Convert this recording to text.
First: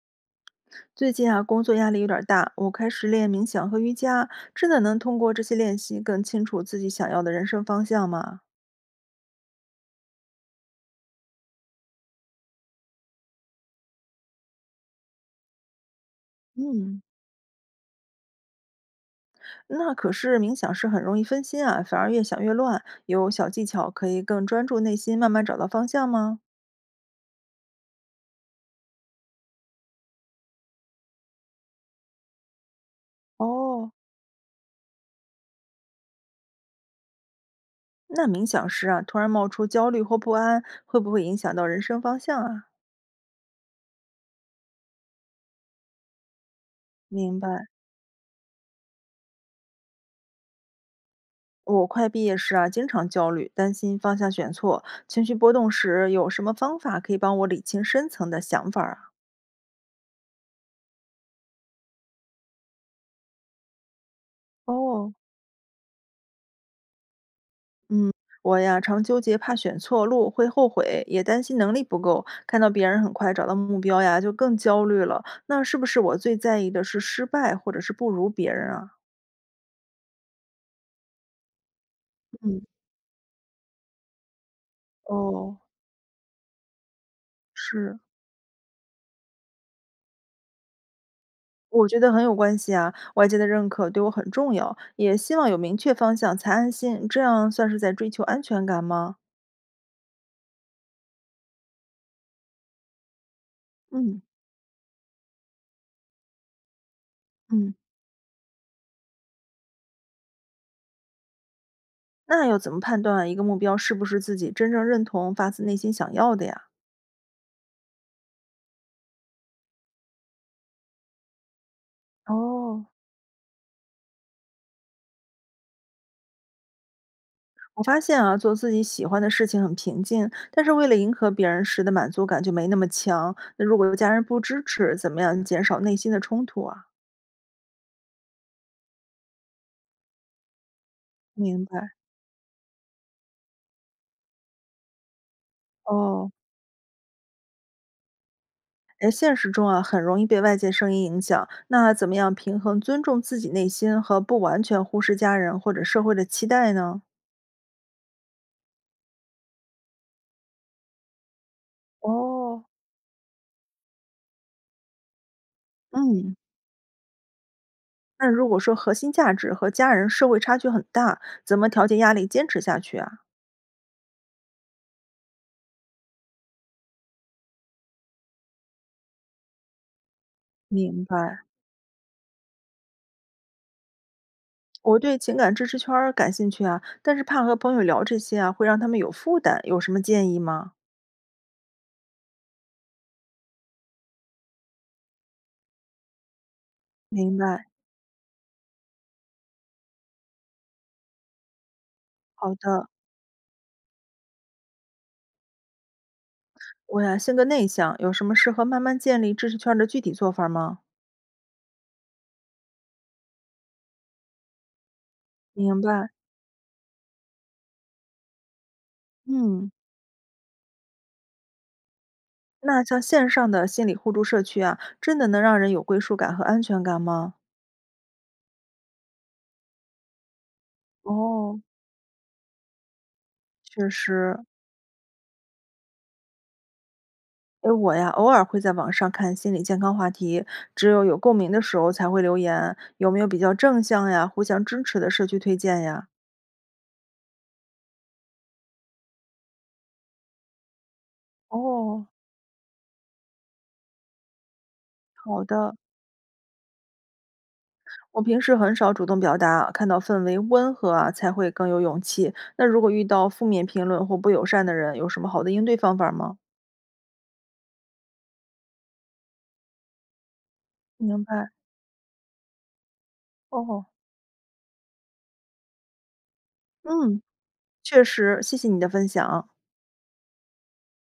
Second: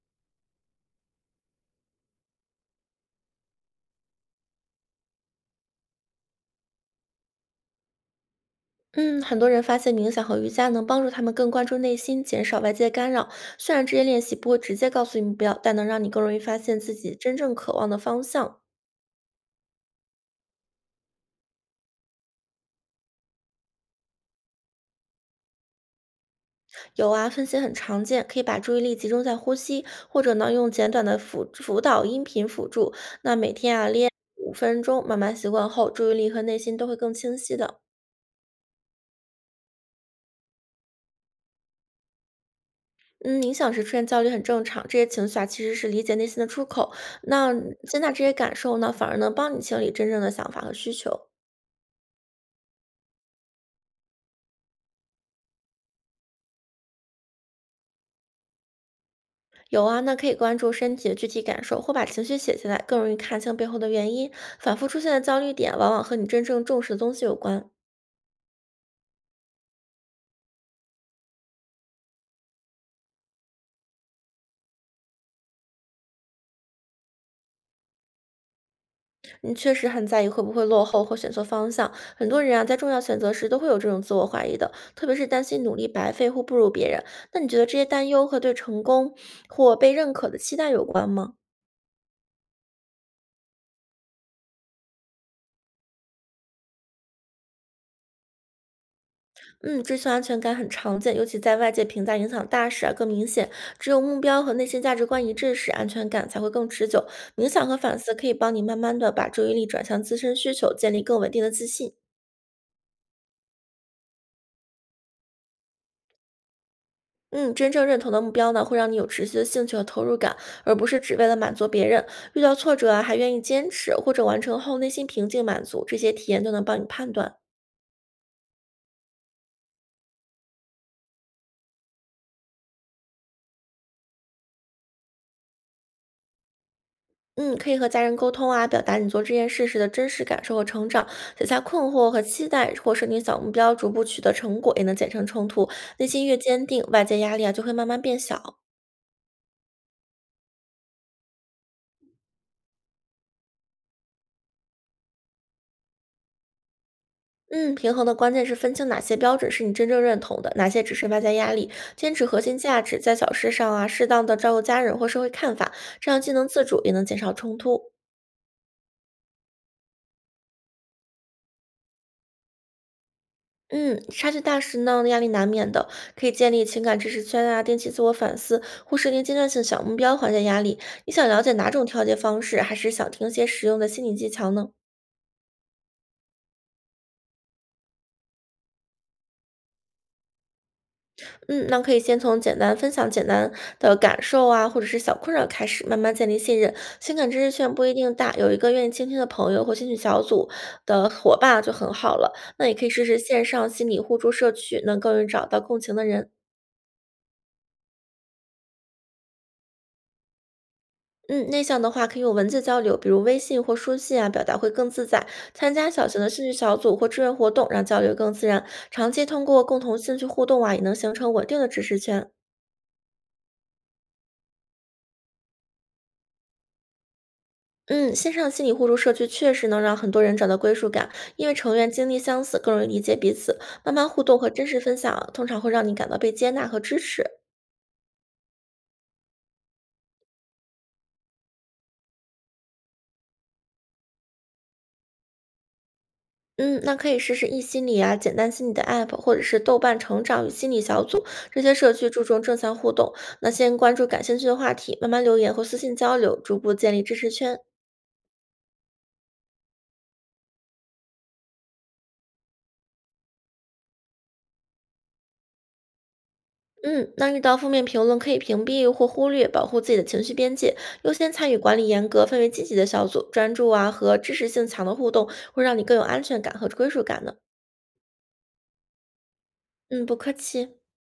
最近啊，工作压力有点儿大，我开始练冥想和瑜伽，真的能通过这些练习更清楚自己想要的人生方向吗？嗯，很多人发现冥想和瑜伽能帮助他们更关注内心，减少外界干扰。虽然这些练习不会直接告诉你目标，但能让你更容易发现自嗯，己真正渴望的方向。那可是冥想是很容易分心啊，反而越想越乱。有小技巧可以更专注内心，慢慢找到方向吗？有啊，分析很常见，可以把注意力集中在呼吸，或者呢用简短的辅导音频辅助。那每天啊哦，练5分钟，慢慢习惯后，注意力和内心都会更清晰的。那冥想时啊，突然冒出焦虑或不安，会不会影响到人生方向啊？嗯，冥想时出现焦虑很正常，这些情绪啊其实是理解内心的出口。明那白。接纳这些感受呢，反而能帮你清理真正的想法和需求。我快毕业时啊，经常焦虑，担心方向选错，情绪波动时，有什么方法可以帮我理清深层的想法儿啊？有啊，那可以关注身体的具体感受，或把情绪写下来，更容易看清背后的原因。反复出现哦，的焦虑点，往往和你真正重视的东西有关。嗯，我呀，常纠结，怕选错路会后悔，也担心能力不够。看到别人很快找到目标呀，就更焦虑了。那是不是我最在意的是失败，或者是不如别人啊？你确实很在意会不会落后或选错方向。很多人嗯，啊，在重要选择时都会有这种自我怀疑的，特别是担哦，心努力白费或不如别人。那你觉得这些是，担忧和对成功或被认可的期待有关吗？我觉得很有关系啊。外界的认可对我很重要，也希望有明确方向才安心。这样算是在追求安全感吗？嗯，追求安全感很常见，尤其在外界评价影响大时啊更明显。只有目嗯标和内心价值观一致时，安全感才会更持久。冥想嗯，和反思可以帮你慢慢的把注意力转向自身需求，建立更稳定的自信。那要怎么判断一个目标是不是自己真正认同、发自内心想要的呀？嗯，真正认同的目标呢，会让你有持续的兴趣和投入感，而不是只为了满足别人。遇到挫哦，折啊，还愿意坚持，或者完成后内心平静满足，这些体验都能帮你判断。我发现啊，做自己喜欢的事情很平静，但是为了迎合别人时的满足感就没那么强。那如果家人不支持，怎么样减少内心的冲突啊？嗯，可以和家人沟通啊，表达你做这件事时的真实感受和成长，写下明困白。惑和期待，或设定小目标，逐步取得成果，也能减轻冲突。内心哦，越坚定，外界压力啊就会慢慢变小。哎，现实中啊，很容易被外界声音影响。那怎么样平衡尊重自己内心和不完全忽视家人或者社会的期待呢？嗯，平衡的关键是分清哪些标准是你真正认同的，哪些只是外在压力。坚持核心哦，价值，在小事上啊，适当的照顾家人或社会看法，这样既嗯，能自主，也能减少冲突。那如果说核心价值和家人、社会差距很大，怎么调节压力，坚持下去啊？嗯，差距大时呢，压力难免的，可以建立情感支持圈啊，定期自我反思，或设定阶段性小目标，缓解压力。明你想了白。解哪种调节方式，还是想听些实用的心理技巧呢？我对情感支持圈儿感兴趣啊，但是怕和朋友聊这些啊，会让他们有负担，有什么建议吗？嗯，那可以先从分享简单的感受啊，或者是小困扰开始，慢慢建立信任。情感明支持白，圈不一定大，有一个愿意倾听的朋友或兴趣小组的伙伴就很好了。好那也可的。以试试线上心理互助社区，能更容易找到共情的人。我呀，性格内向，有什么适合慢慢建立知识圈儿的具体做法吗？嗯，内向的话可以用文字交流，比如微信或书信啊，表达会更自在。参明加小白。型的兴趣小组或志愿活动，让交流更自然。长期通过嗯，共同兴趣互动啊，也能形成稳定的知识圈。那像线上的心理互助社区啊，真的能让人有归属感和安全感吗？嗯，线上心理互助社区确实能让很多人找到归属感，因为哦，成员经历相似，更容易理解彼此。确慢慢互实。动和真实分享啊通常会让你感到被接纳和支持。诶，我呀，偶尔会在网上看心理健康话题，只有有共鸣的时候才会留言。有没有比较正向呀、互相支持的社区推荐呀？嗯，那可以试试易心理啊、简单心理的 App，或者是豆瓣成长与心理小组，这些社哦，区注重正向互动。那先关注感兴趣的话题，慢慢留好言或的，私信交流，逐步建立支持圈。我平时很少主动表达，看到氛围温和啊，才会更有勇气。那如果遇到负面评论或不友善的人，有什么好的应对方法吗？嗯，那遇到负面评论可以屏蔽或忽略，保护自己的情绪边界，优明先白，参与管理严格、氛围积极的小组，专注哦，啊和支持性强的互动，会让你更有安全感和归属嗯，感的。确实，谢谢你的分享。嗯，不客气。